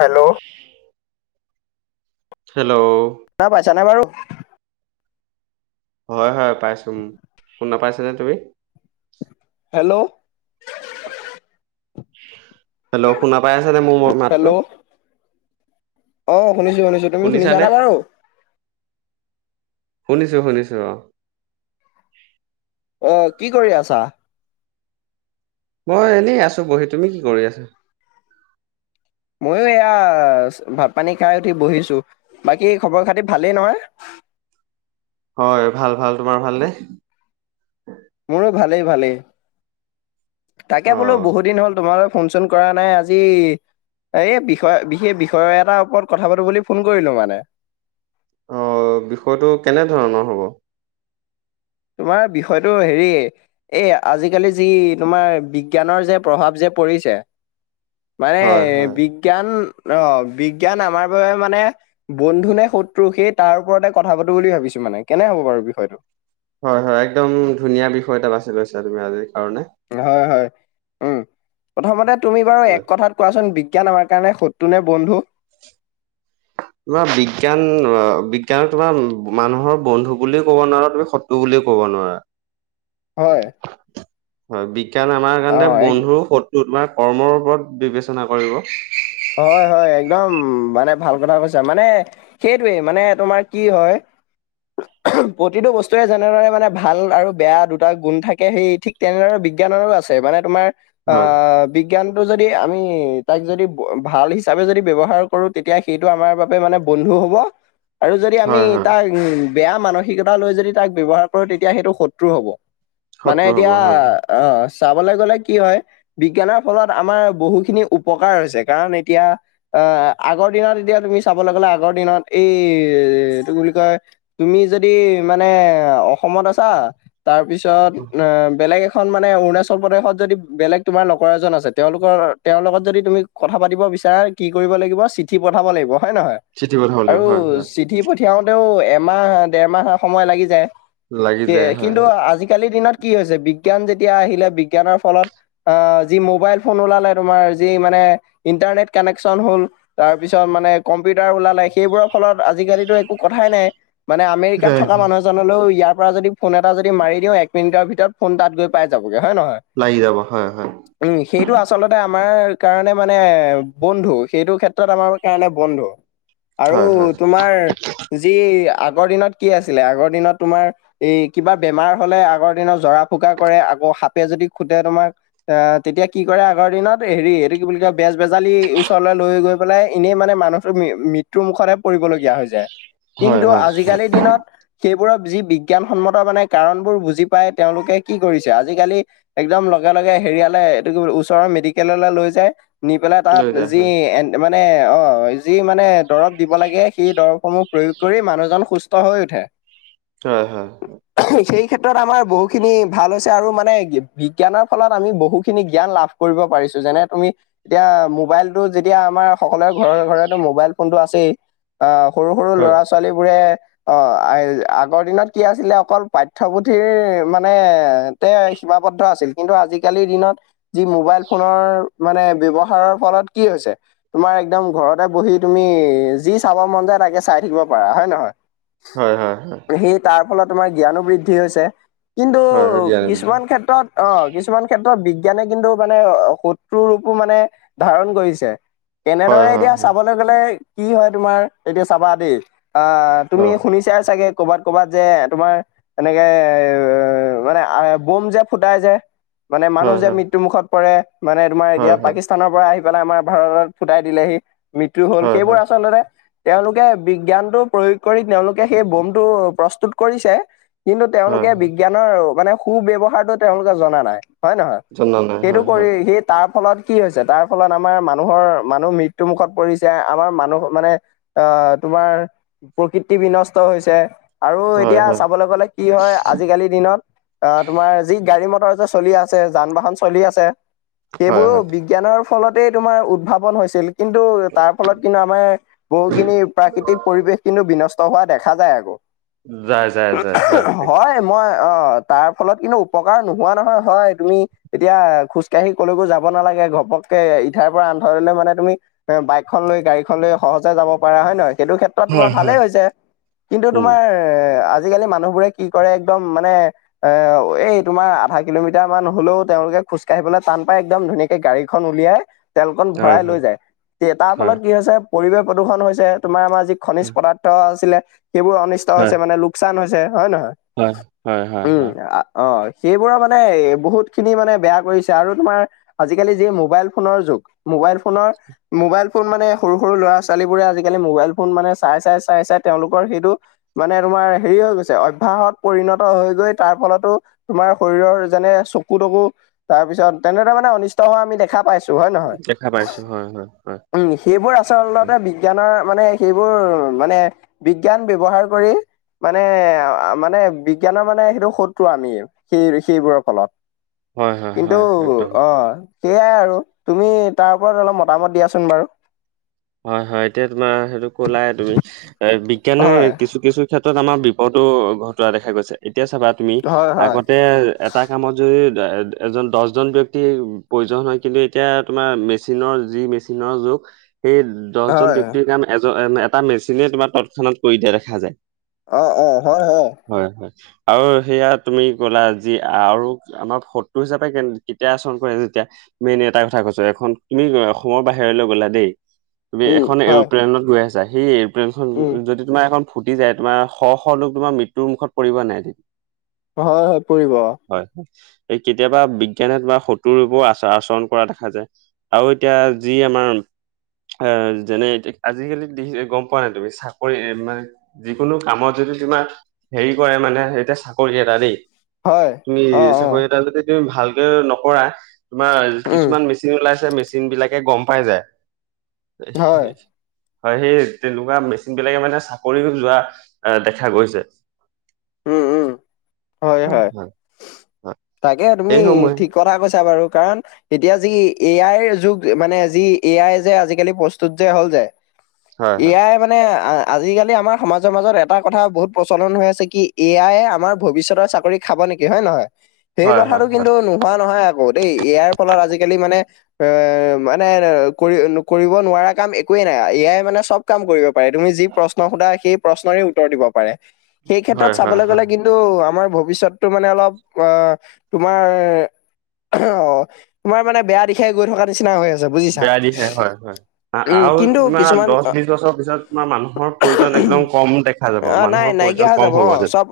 Hello? [inaudible] Hello? শুনা পাইছা নে বাৰু? হয়, হয়, পাইছো, উ, শুনা পাইছানে তুমি? হেল্ল'? হেল্ল শুনা পাই আছানে মোৰ ম হেল্ল' মাতটো অ', শুনিছো শুনিছো, তুমি শুনিছানে বাৰু? শুনিছোঁ শুনিছো অ'। অ', কি কৰি আছা? মই এনেই আছো বহি তুমি কি কৰি আছা? ময়ো এয়া ভাত পানী খাই উঠি বহিছো, বাকী খবৰ-খাতি ভালেই নহয়? হয়, ভাল ভাল তোমাৰ ভাল নে? মোৰো ভালেই ভালেই, অ তাকে বোলো বহুত দিন হ'ল তোমালৈ ফোন-চোন কৰা নাই আজি এই বিষয় বিশেষ বিষয় এটাৰ ওপৰত কথা পাতো বুলি ফোন কৰিলো মানে। অ', বিষয়টো কেনে ধৰণৰ হ'ব? তোমাৰ বিষয়টো হেৰি এই আজিকালি যি তোমাৰ বিজ্ঞানৰ যে, প্ৰভাৱ যে পৰিছে। মানে হয় হয় বিজ্ঞান অ', বিজ্ঞান আমাৰ বাবে মানে বন্ধু নে শত্ৰু সেই তাৰ ওপৰতে কথা পাতো বুলি ভাবিছো মানে, কেনে হ'ব বাৰু বিষয়টো? হয়, হয়, একদম ধুনীয়া বিষয় এটা বাছি লৈছা তুমি আজিৰ কাৰণে। হয়, হয়, উম, প্ৰথমতে তুমি বাৰু হয় এক কথাত কোৱাচোন বিজ্ঞান আমাৰ কাৰণে শত্ৰু নে বন্ধু? তোমাৰ বিজ্ঞান অ', বিজ্ঞানৰ তোমাৰ মানুহৰ বন্ধু বুলিও ক'ব নোৱাৰা তুমি শত্ৰু বুলিও ক'ব নোৱাৰা। হয়। হয়, বিজ্ঞান আমাৰ অ কাৰণে এক বন্ধু শত্ৰু তোমাৰ কৰ্মৰ ওপৰত বিবেচনা কৰিব। হয়, হয়, একদম মানে ভাল কথা কৈছা, মানে সেইটোৱে মানে তোমাৰ কি হয়? প্ৰতিটো বস্তুৰে যেনেদৰে মানে ভাল আৰু বেয়া দুটা গুণ থাকে সেই ঠিক তেনেদৰে বিজ্ঞানৰো আছে মানে তোমাৰ হয় আহ, বিজ্ঞানতটো যদি আমি তাক যদি ভাল হিচাপে যদি ব্যৱহাৰ কৰো তেতিয়া সেইটো আমাৰ বাবে মানে বন্ধু হ'ব। আৰু যদি আমি হয় হয় তাক বেয়া মানসিকতা লৈ যদি তাক ব্যৱহাৰ কৰো তেতিয়া সেইটো শত্ৰু হ'ব। মানে শত্ৰু হ'ব এতিয়া হয় হয়। অ', চাবলৈ গ'লে কি হয়, বিজ্ঞানৰ ফলত আমাৰ বহুখিনি উপকাৰ হৈছে। কাৰন এতিয়া আহ আগৰ দিনত এতিয়া তুমি চাবলৈ গ'লে আগৰ দিনত এই এইটো বুলি কয়? তুমি যদি মানে অসমত আছা তাৰপিছত এ বেলেগ এ খন মানে অৰুণাচল প্ৰদেশত যদি বেলেগ তোমাৰ লোগৰ এজন আছে তেওঁলোকৰ তেওঁৰ লগত যদি তুমি কথা পাতিব বিচাৰা কি কৰিব লাগিব চিঠি পঠাব লাগিব হয় নে নহয়? চিঠি পঠাব লাগিব আৰু হয় হয় চিঠি পঠ থিয়াওঁতেও এমাহ দেৰমাহ সময় লাগি যায়, লাগি যায় হয় কিন্তু হয় আজিকালি দিনত কি হৈছে বিজ্ঞান যেতিয়া আহিলে বিজ্ঞানৰ ফলত আ যি মোবাইল ফোন ওলালে তোমাৰ যি মানে ইণ্টাৰনেট কানেকচন হ'ল তাৰ পিছত মানে কম্পিউটাৰ ওলালে, সেইবোৰৰ ফলত আজিকালিতো একো কথাই নাই। মানে আমেকাত যায় থকা হয় মানুহ জনলও ইয়াৰ পৰা যদি ফোন এটা যদি মাৰি দিওঁ এক মিনিটৰ ভিতৰত ফোন তাত গৈ পাই যাবগে, হয় নে নহয়? লাগি যাব হয় হয়। উম সেইটো আচলতে আমাৰ কাৰণে মানে বন্ধু সেইটো ক্ষেত্ৰত আমাৰ কাৰণে বন্ধু। আৰু হয় হয় তোমাৰ যি আগৰ দিনত কি আছিলে আগৰ দিনত তোমাৰ এই কিবা বেমাৰ হলে আগৰ দিনত জৰা ফুকা কৰে আকৌ সাপে যদি খুটে তোমাক আ তেতিয়া কি কৰে আগৰ দিনত হেৰি এইটো কি বুলি কয় বেজ বেজালি ওচৰলৈ লৈ গৈ পেলাই এনেই মানে মানুহটোক মৃ ত্যু মুখতে পৰিবলগীয়া হৈ যায় হয় কিন্তু হয় হয় আজিকালিৰ দিনত সেইবোৰৰ যি বিজ্ঞানসন্মত মানে কাৰণবোৰ বুজি পাই তেওঁলোকে কি কৰিছে আজিকালি একদম লগে লগে হেৰিয়ালে এইটো ওচৰৰ মেডিকেললৈ লৈ যায়। নি পেলাই তাত লৈ যায় যি হয় এন মানে অ যি মানে দৰৱ দিব লাগে সেই দৰৱসমূহ প্ৰয়োগ কৰি মানুহজন সু ষ্ট হৈ উঠে। হয় হয়। সেই খিনী ক্ষেত্ৰত আমাৰ বহুখিনি ভাল হৈছে আৰু মানে বিজ্ঞানৰ ফলত আমি বহুখিনি জ্ঞান লাভ কৰিব পাৰিছো, যেনে তুমি এতিয়া মোবাইলতটো যেতিয়া আমাৰ সকলোৰে ঘৰে ঘৰে মোবাইল ফোনটো আছেই। আহ সৰু সৰু হয় ল'ৰা ছোৱালীবোৰে অ আগৰ দিনত কি আছিলে অকল প্ৰথপুঠিৰ মানে তে সীমাবদ্ধ আছিল কিন্তু আজিকালিৰ দিনত যি মোবাইল ফোনৰ মানে ব্যৱহাৰৰ ফলত কি হৈছে। তোমাৰ একদম ঘৰতে বহি তুমি যি চাব মন যায় তাকে চাই থাকিব পাৰা, হয় নে নহয়? হয় হয় হয়। সেই তাৰ ফলত তোমাৰ জ্ঞানো বৃদ্ধি হৈছে কিন্তু হয় হয় হয় জ্ঞান বুদ্ধি কিছুমান ক্ষেত্ৰত অ কিছুমান ক্ষেত্ৰত বিজ্ঞানে কিন্তু মানে শত্ৰুৰূপ কোঁ মানে ধাৰণ কৰিছে, হয় এনেদৰে হয় এতিয়া হয়। চাব ত গলে কি হয় তোমাৰ এতিয়া চাবা দেই আ অ তুমি শুনি ছা ছাগে ক'বাত ক'বাত যে তোমাৰ এনেকে মানে আ বোম যে ফুটাই যে মানে মানুহ হয় যে হয় মৃত্যুমুখত পৰে, মানে তোমাৰ হয় এতিয়া হয় স্থানৰ পৰা আহি পেলাই আমাৰ ভাৰতত ফুটাই দিলেহি মৃত্যু হল, হয় সেইবোৰ হয় আচলতে তেওঁলোকে বিজ্ঞানটো প্ৰয়োগ কৰি তেওঁলোকে সেই বোমটো প্ৰস্তুত কৰিছে কিন্তু হয় তেওঁলোকে হয় বিজ্ঞানৰ মানে সু ব্যৱহাৰটো তেওঁলোকে জনা নাই। হয় নহয়, জনা নাই সেইটো হয় কৰি হয় সেই তাৰ ফলত কি হৈছে, তাৰ ফলত আমাৰ মানুহৰ মানুহ মৃত্যু মুুখত পৰিছে, আমাৰ মানুহ মানে অ তোমাৰ প্ৰকৃতি বিনষ্ট হৈছে। আৰু হয় এতিয়া হয় চাবলৈ গলে কি হয় আজিকালি দিনত আ তোমাৰ যি গাড়ী মটৰ যে চলি আছে যান বাহন চলি আছে হয় সেইবোৰো হয় বিজ্ঞানৰ ফলতেই তোমাৰ উদ্ভাৱন হৈছিল। কিন্তু তাৰ ফলত কিন্তু আমাৰ বহুখিনি প্ৰাকৃতিক পৰিৱেশ কিন্তু বিনষ্ট হোৱা দেখা যায় আকৌ। যায়, যায়, যায়, হয়। ঐ মই অ' তাৰ ফলত কিন্তু উপকাৰ নোহোৱা নহয়, হয় তুমি। এতিয়া খোজকাঢ়ি কলৈকো যাব নালাগে, ঘপককে ইঠাইৰ পৰা আনঠইলে মানে তুমি বাইকখন লৈ, গাড়ীখন লৈ সহজে যাব পাৰা হয় নহয়, সেইটো ক্ষেত্ৰ ত' তোমাৰ হয় হয় ভালেই হৈছে, কিন্তু উম তোমাৰ আজিকালি মানুহবোৰে কি কৰে, একদম মানে এ এই তোমাৰ আধা কিলোমিটাৰ মান হলেও তেওঁলোকে খোজকাঢ়িবলে টান পায়, একদম ধুনীয়া এ গাড়ীখন উলিয়াই তেলকন হয় ভৰাই লৈ হয় যায়, তে তাৰ হয় ফলত কি হৈছে। পৰিৱেশ প্ৰদূষণ হৈছে, তোমাৰ আমাৰ যি খনিজ হয় পদাৰ্থ আছিলে, সেইবোৰ অনিষ্ট হয় হৈছে মানে লোক চান হৈছে হয় নহয়? হয়, হয়, হয়, উম, হয়। আ- অ' সেইবোৰৰ মানে বহুত খিনি মানে বেয়া কৰিছে আৰু তোমাৰ আজিকালি যি মোবাইল ফোনৰ যুগ, মোবাইল ফোনৰ মোবাইল ফোন মানে, সৰু সৰু ল'ৰা ছোৱালীবোৰে আজিকালি মোবাইল ফোন মানে চাই, চাই, চাই, চাই তেওঁলোকৰ সেইটো মানে তোমাৰ হেৰি হৈ গৈছে, অভ্যাসত পৰিণত হৈ গৈ তাৰ ফলতো তোমাৰ শৰীৰৰ যেনে চকু, তকু তাৰ পিছত তেনেদৰে মানে অনিষ্ট হোৱা আমি দেখা পাইছো। হয় নহয়, দেখা পাইছো হয় হয় হয় উম' সেইবোৰ হয় আচলতে বি জ্ঞানৰ মানে সেইবোৰ মানে বিজ্ঞান ব্যৱহাৰ কৰি মানে, মানে বিজ্ঞানৰ মানে সেইটো শত্ৰু আমি। সেই ঋষিবোৰৰ ফলত, হয় হয় কিন্তু হয় একদম অ সেয়াই আৰু তুমি তাৰ ওপৰত অলপ মতামত দিয়াচোন বাৰু? হয়, হয় এতিয়া তোমাৰ সেইটো কলাই তুমি, এ বিজ্ঞানৰ হয়, কিছু কিছু ক্ষেত্ৰত আমাৰ বিপদো ঘটোৱা দেখা গৈছে, এতিয়া চাবা তুমি হয়, হয়, আগতে এ এটা কামত যদি এজন দহজন ব্যক্তিৰ প্ৰয়োজন হয়, কিন্তু এতিয়া তোমাৰ মেচিনৰ যি মেচি চিনৰ যুগ। সেই দহজন হয়, ব্যাক্তিৰ কাম এটা মেচিনে তোমাক তৎক্ষণাত কৰি দিয়া দেখা যায়। অ'অ' হয়, হয়। হয়, হয়। আৰু সেয়া তুমি কলা যি আৰু আমাক শত্ৰু হিচাপে কেতিয়া আচৰণ কৰে যেতিয়া মেইন এটা কথা কৈছো, এখন তুমি অসমৰ বাহিৰলে গ'লা দেই তুমি উম, এখন হয়, এৰপ্লেনত গৈ আছা, সেই এৰপ্লেনখন উম, যদি তোমাৰ এখন ফুটি যায়, তোমাৰ শ শ লোক তোমাৰ মৃত্যুৰ মুখত পৰিব নাই হয়, হয় পৰিব। হয়, এ কেতিয়াবা বিজ্ঞানে তোমাৰ শত্ৰুৰূপেও আচৰণ কৰা দেখা যায়। আৰু এতিয়া যি আমাৰ অ', যেনে আজিকালি নিজে গম পোৱা নাই, তুমি চাকৰি ইমান যিকোনো কামত যদি তোমাৰ, হেৰি কৰে মানে, এতিয়া চাকৰি এটা দেই। হয়, তুমি অ', চাকৰি অ', কেটালৈকে তুমি ভালকে নকৰা, তোমাৰ উম, কিছুমান মেচিন ওলাইছে মেচিন বিলাকে গম পাই যায়। হয়, [inaudible] হয়' সেই তেনেকুৱা মেচিন বিলাকে মানে চাকৰিও, যোৱা দেখা গৈছে। উম, উম, অ', হয় ', হয়। তাকে তুমি, এইসমূহে ঠিক কথা কৈছা বাৰু কাৰণ এতিয়া যি এ আইৰ যুগ, মানে যি এ আই যে আজিকালি প্ৰস্তুত যে হ'ল যে হয় এ হয় আই মানে আহ, আজিকালি আমাৰ সমাজৰ মাজত এটা কথা বহুত প্ৰচলন হৈ আছে, কি এ আইয়ে আমাৰ ভৱিষ্যতৰ চাকৰি খাব নেকি হয় নহয়। সেই হয় হয় কথাটো হয় কিন্তু নোহোৱা নহয় আকৌ দেই এই আইৰ ফলত আজিকালি মানে এ মানে কৰি কৰিব নোৱাৰা কাম একোৱেই নাই এ আই মানে চব কাম কৰিব পাৰে তুমি যি প্ৰশ্ন সুধা সেই প্ৰশ্নৰে উত্তৰ দিব পাৰে। সেই ক্ষেত্ৰত হয় হয় চাবলৈ হয় গ'লে কিন্ তু আমাৰ ভৱিষ্যতটো মানে অলপ, আ, তোমাৰ অ' তোমাৰ মানে বেয়া দিশ সে গৈ থকাৰ নিচিনা হৈ আছে বুজিছা, বেয়া দিশে হয় হয়। আ- উম' কিন্তু কিছুমান আমাৰ মানুহৰ প্ৰয়োজন একদম কম দেখা যাব। অ নাই মানুহৰ নাইকিয়া প্ৰয়োজন হৈ কম যাব অ হ'ব যে চব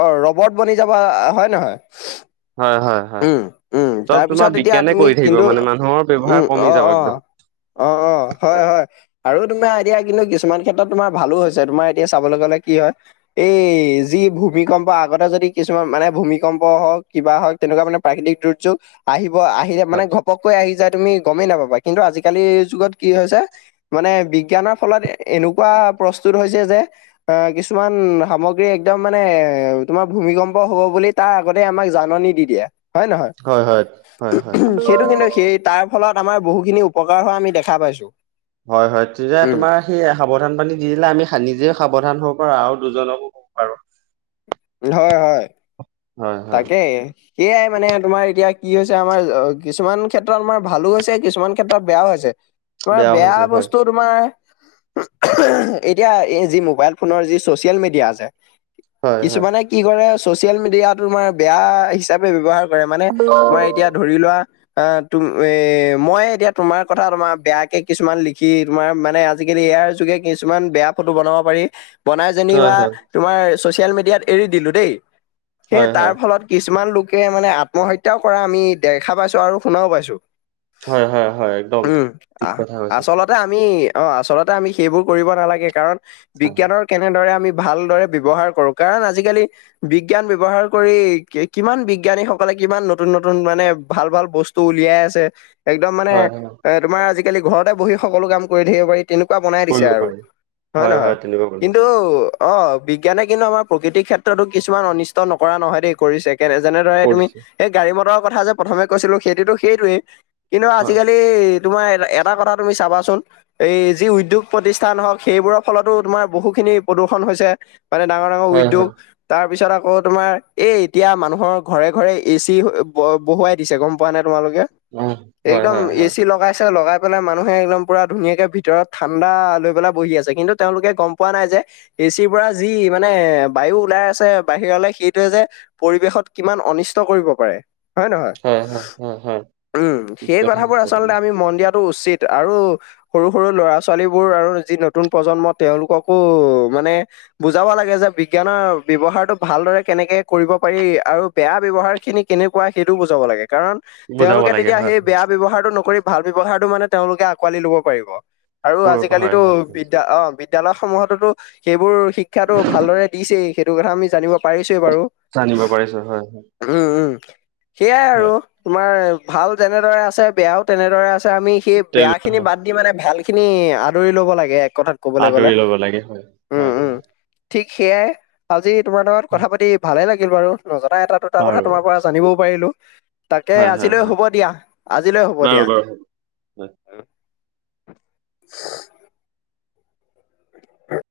অ', ৰবট বনি যাবা আ হয় নহয় হয়', হয়', হয়। উম উম চব তাৰপিছত তোমাৰ এতিয়া বিজ্ঞানে তুমি কৰি থাকিব কিন্তু মানে মানুহৰ উম ব্যৱহাৰ কমি অ যাব অ একদম অ', অ' হয়', হয়। আৰু তোমাৰ এতিয়া কিন্তু কিছুমান ক্ষেত্ৰত তোমাৰ ভালো হৈছে। তোমাৰ এতিয়া চাবলে গ'লে কি হয় এই, যি ভূমিকম্প আগতে যদি কিছুমান মানে ভূমিকম্প হওঁক কিবা হওঁক তেনেকুৱা মানে প্ৰাকৃতিক দুৰ্যোগ, আহিব আহিলে মানে ঘপ ঘপককৈ আহি যায় তুমি গমেই নাপাবা। কিন্তু আজিকালিৰ যুগত কি হৈছে মানে বিজ্ঞানৰ ফলত এ এনেকুৱা প্ৰস্তুত হৈছে যে অ', কিছুমান সামগ্ৰী একদম মানে তোমাৰ ভূমিকম্প হ'ব বুলি তাৰ আগতে আমাক জাননী দি দিয়ে হয় নহয়। হয় হয় হয় হয়। সেইটো কিন্তু সেই তাৰ ফলত আমাৰ বহুখিনি উপকাৰ হোৱা আমি দেখা পাইছোঁ। হয়', হয়। তেতিয়া তোমাৰ সেই সাৱধান বানী দি দিলে, আমি সা নিজেও সাৱধান হ'ব পাৰো আৰু দুজনকো ক'ব পাৰো হয়', হয়। হয় হয় তাকেই, এই আই মানে তোমাৰ এতিয়া, কি হৈছে আমাৰ কিছুমান ক্ষেত্ৰত আমাৰ ভালো হৈছে। কিছুমান ক্ষেত্ৰত বেয়াও হৈছে। তোমাৰ বেয়াও বেয়া হৈছে হয় বস্তুত তোমাৰ এতিয়া এই যি মোবাইল ফোনৰ যি চচিয়েল মিডিয়া আছে হয় হয়। কিছুমানে কি কৰে, ছচিয়েল মিডিয়াটো তোমাৰ বেয়া হিচাপে ব্যৱহাৰ কৰে মানে, তোমাৰ এতিয়া ধৰি লোৱা, এ, তুম এ মইয়ে এতিয়া তোমাৰ কথা তোমাৰ বেয়াকে কিছুমান লিখি তোমাৰ মানে আজিকালি এ আৰ যোগে কিছুমান বেয়া ফটো বনাব পাৰি বনাই হয়, যেনিবা, হয়, তোমাৰ ছচিয়েল মিডিয়াত এৰি দিলোঁ দেই, সে হয়, হয়, তাৰ ফলত কিছুমান লোকে মানে আত্মহত্যাও কৰা আমি দেখা পাইছোঁ আৰু শুনাও পাইছোঁ। হয়', হয়' হয়। একদম ঠিক আহ কথা কৈছা। আচলতে আমি অ' আচলতে আমি সেইবোৰ কৰিব নালাগে, কাৰণ হয়, বিজ্ঞানৰ কেনেদৰে আমি ভালদৰে ব্যৱহাৰ কৰোঁ কাৰণ আজিকালি বি বিজ্ঞান ব্যৱহাৰ কৰি কি কিমান বিজ্ঞানীসকলে কিমান নতুন নতুন মানে ভাল ভাল বস্ টো উলিয়াই আছে। একদম মানে, হয়, হয়, এ তোমাৰ আজিকালি ঘৰতে বহি সকলো কাম কৰি থাকিব পাৰি। তেনেকুৱা বনাই দিছে কৰিব আৰু, পাৰি। হয় নহয়- কিন্তু, অ', বিজ্ঞানে কিন্তু আমাৰ প্ৰকৃতিৰ ক্ষেত্ৰতো কিছুমান অনিষ্ট নকৰা নহয় দেই কৰিছে। কেনে যেনেদৰে তুমি, কৰিছে। সেই গাড়ী মটৰৰ কথা যে প্ৰথমে কৈছিলো সেইটোতো সেইটোৱেই। কিন্তু হয়, আজিকালি তোমাৰ এটা এটা কথা তুমি চাবাচোন এই যি উদ্যোগ প্ৰতিষ্ঠান হওক সেইবোৰৰ ফলতো তোমাৰ বহু খিনি প্ৰদূ্ষন হৈছে। মানে ডাঙৰ ডাঙৰ হয়, উদ্যোগ হয়, তাৰ পিছত আকৌ তোমাৰ এ এতিয়া মানুহৰ ঘৰে ঘৰে এ চি বহুৱাই দিছে গম পোৱা নে তোমালোকে পাও একদম এ চি লগাইছে লগাই পেলাই মানুহে একদম পূৰা ধুনীয়াকৈ ভিতৰত ঠাণ্ডা লৈ পেলাই বহি আছে কিন্তু। তেওঁলোকে গম পোৱা নাই যে এচিৰ পৰা যি মানে বায়ু ওলাই আছে। আছে বাহিৰলে সেইটোয়ে যে পৰিৱেশত কিমান অনিষ্ট কৰিব পাৰে। হয়নে নহয় হয়, হয়, হয়, হয়, উম ঠিক সেই কথা কথাবোৰ কৈছা তুমি। আচলতে আমি মন দিয়া-। টো উচিত আৰু। সৰু সৰু ল'ৰা ছোৱালীবোৰ আৰু যি নতুন প্ৰজন্ম তেওঁলোককো মানে। বুজাব লাগে যে বিজ্ঞানৰ। ব্যৱহাৰটো ভালদৰে কেনেকৈ কৰিব পাৰি আৰু বেয়া ব্যৱহাৰখিনি কেনেকুৱা সেইটোও বুজাব লাগে কাৰণ। বুজাব তেওঁলোকে লাগে তেতিয়া হয়, সেই বেয়া ব্যৱহাৰটো নকৰি ভাল ব্যৱহাৰটো মানে তেওঁলোকে আঁকোৱালি লব পাৰিব। আৰু কৰিব হয়, আজিকালিতো হয়, হয়। বিদ্যা অ বিদ্যালয় সমূহতোতো সেইবোৰ। শিক্ষাটো ভালদৰে দিছেই সেইটো কথা আমি জানিব পাৰিছোৱে বাৰু। জানিব পাৰিছো হয়, হয়, উম উম সেইয়াই আৰু। হয়। তোমাৰ ভাল যেনেদৰে আছে বেয়াও তেনেদৰে আছে আমি সেই তেল বেয়া খিনি হয়, বাদ। মানে ভাল খিনি আদৰি লব লাগে এক কথাত ক'বলৈ গ'লে আদৰি ল'ব লাগে হয়, উম হয়, উম। হয়। ঠিক সেয়াই আজি তোমাৰ লগত হয়, কথা পাতি ভালে লাগিল বাৰু নজনা এটা। দুটা বাৰু কথা তোমাৰ পৰা জানিবও পাৰিলো তাকে হয়, হয়, আজিলৈ হয়, হ'ব দিয়া আজিলৈ হ'ব বাৰু, দিয়া। বাৰু, হয়। [unintelligible] [inaudible]